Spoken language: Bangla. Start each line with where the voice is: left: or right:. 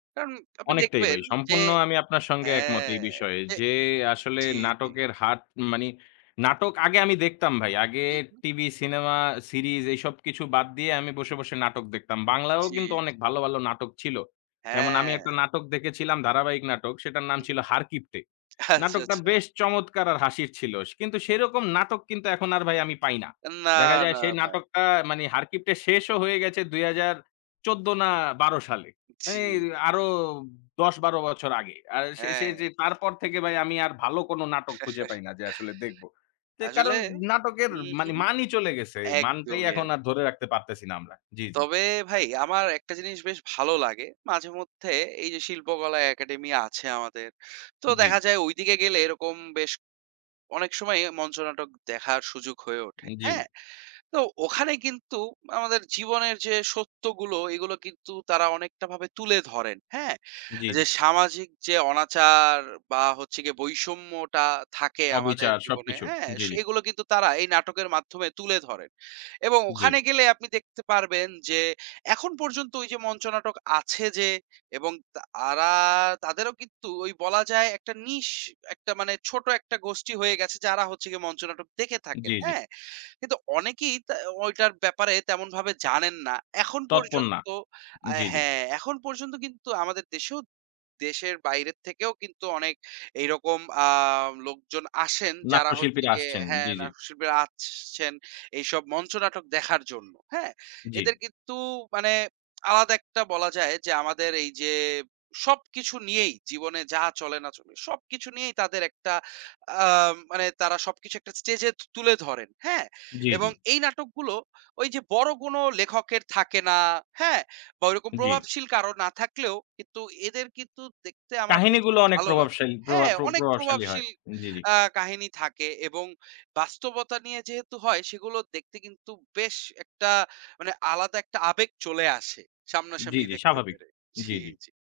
right: কারন আপনি
left: অনেকটাই ভাই।
right: দেখবেন যে
left: সম্পূর্ণ আমি আপনার সঙ্গে একমত
right: হ্যাঁ,
left: এই বিষয়ে।
right: যে
left: যে আসলে
right: জি, জি।
left: নাটকের হার মানি নাটক আগে আমি দেখতাম ভাই। আগে
right: হু, হু।
left: টিভি, সিনেমা, সিরিজ এইসব কিছু বাদ দিয়ে আমি বসে, বসে নাটক দেখতাম। বাংলায়ও
right: জি,
left: কিন্তু অনেক
right: জি।
left: ভালো, ভালো নাটক ছিল। যেমন আমি একটা
right: হ্যাঁ।
left: নাটক দেখেছিলাম। ধারাবাহিক নাটক। সেটার নাম
right: হু,
left: ছিল
right: হু।
left: 'হারকিপটে।'
right: আচ্ছা,
left: নাটকটা
right: আচ্ছা।
left: বেশ চমৎকার আর হাসির ছিল। সে কিন্তু সেরকম নাটক কিন্তু এখন আর ভাই আমি পাই না।
right: আন না,
left: দেখা যায়
right: না,
left: সেই
right: না।
left: নাটকটা মানে 'হারকিপ্টে' শেষও হয়ে গেছে ২০১৪ না ১২ সালে। মানে
right: জি।
left: আ আরো ১০-১২ বছর আগে। আর সে সে
right: হ্যাঁ।
left: যে তারপর থেকে ভাই আমি আর ভালো কোন নাটক খুঁজে পাই না যে আসলে দেখবো। যে
right: আসলে
left: কারণ নাটকের
right: উহু।
left: মানি মানই চলে গেছে। মানটাই
right: একদমই,
left: এখন
right: এক
left: আর ধরে রাখতে পারতেছি না আমরা। জি, জি।
right: তবে ভাই আমার একটা জিনিস বেশ ভালো লাগে। মাঝেমধ্যে এইযে শিল্পকলা একাডেমি আছে আমাদের। তো দেখা
left: জি।
right: যায় ওইদিকে গেলে এরকম বেশ অনেক সময় মঞ্চ নাটক দেখার সুযোগ হয়ে ওঠে,
left: ই
right: হ্যাঁ?
left: জি।
right: তো ওখানে কিন্তু আমাদের জীবনের যে সত্যগুলো এগুলো কিন্তু তারা অনেকটা ভাবে তুলে ধরেন, হ্যাঁ?
left: জি, জি।
right: এইযে সামাজিক যে অনাচার বা হচ্ছে গিয়ে বৈষম্যটা থাকে আমাদের
left: অবিচার,
right: জীবনে,
left: সবকিছু।
right: হ্যাঁ?
left: জি, জি।
right: সেগুলো কিন্তু তারা এই নাটকের মাধ্যমে তুলে ধরেন এবং
left: জি।
right: ওখানে গেলে আপনি দেখতে পারবেন যে এখন পর্যন্ত ওইযে মঞ্চ নাটক আছে যে এবং তারা তাদেরও কিন্তু ওই বলা যায় একটা niche একটা মানে ছোট একটা গোষ্ঠী হয়ে গেছে যারা হচ্ছে গিয়ে মঞ্চ নাটক দেখে
left: জি,
right: থাকেন,
left: জি।
right: হ্যাঁ? কিন্তু অনেকেই তা ঐটার ব্যাপারে তেমনভাবে জানেন না। এখন
left: তৎপর না।
right: পর্যন্ত আ
left: জি, জি।
right: হ্যাঁ, এখন পর্যন্ত কিন্তু আমাদের দেশেও দেশের বাইরে থেকেও কিন্তু অনেক এইরকম আ লোকজন আসেন যারা হচ্ছে
left: নাট্যশিল্পীরা
right: গিয়ে
left: আসছেন।
right: হ্যাঁ
left: জি, জি।
right: নাটক শিল্পীরা আসছেন। এইসব মঞ্চ নাটক দেখার জন্য। হ্যাঁ?
left: জি।
right: এদের কিন্তু মানে আলাদা একটা বলা যায় যে আমাদের এইযে সবকিছু নিয়েই জীবনে যা চলে না চলে সবকিছু নিয়েই তাদের একটা আ মানে তারা সবকিছু একটা স্টেজে তু তুলে ধরেন। হ্যাঁ
left: জি,
right: এবং
left: জি।
right: এই নাটকগুলো ওইযে বড় কোন লেখকের থাকে না। হ্যাঁ? বা ওইরকম
left: জি।
right: প্রভাবশীল কারো না থাকলেও কিন্তু এদের কিন্তু দেখতে আমার বেশ
left: কাহিনীগুলো অনেক
right: ভালো লাগে।
left: প্রভাবশালী প্রভা
right: হ্যাঁ,
left: প্র
right: অনেক
left: প্রভাবশালী হয়।
right: প্রভাবশীল
left: জি, জি।
right: আ কাহিনী থাকে এবং বাস্তবতা নিয়ে যেহেতু হয় সেগুলো দেখতে কিন্তু বেশ একটা মানে আলাদা একটা আবেগ চলে আসে
left: জি,
right: সামনাসামনি
left: জি,
right: দেখতে
left: স্বাভাবিক।
right: পেরে।
left: জি,
right: জি,
left: জি।
right: জি।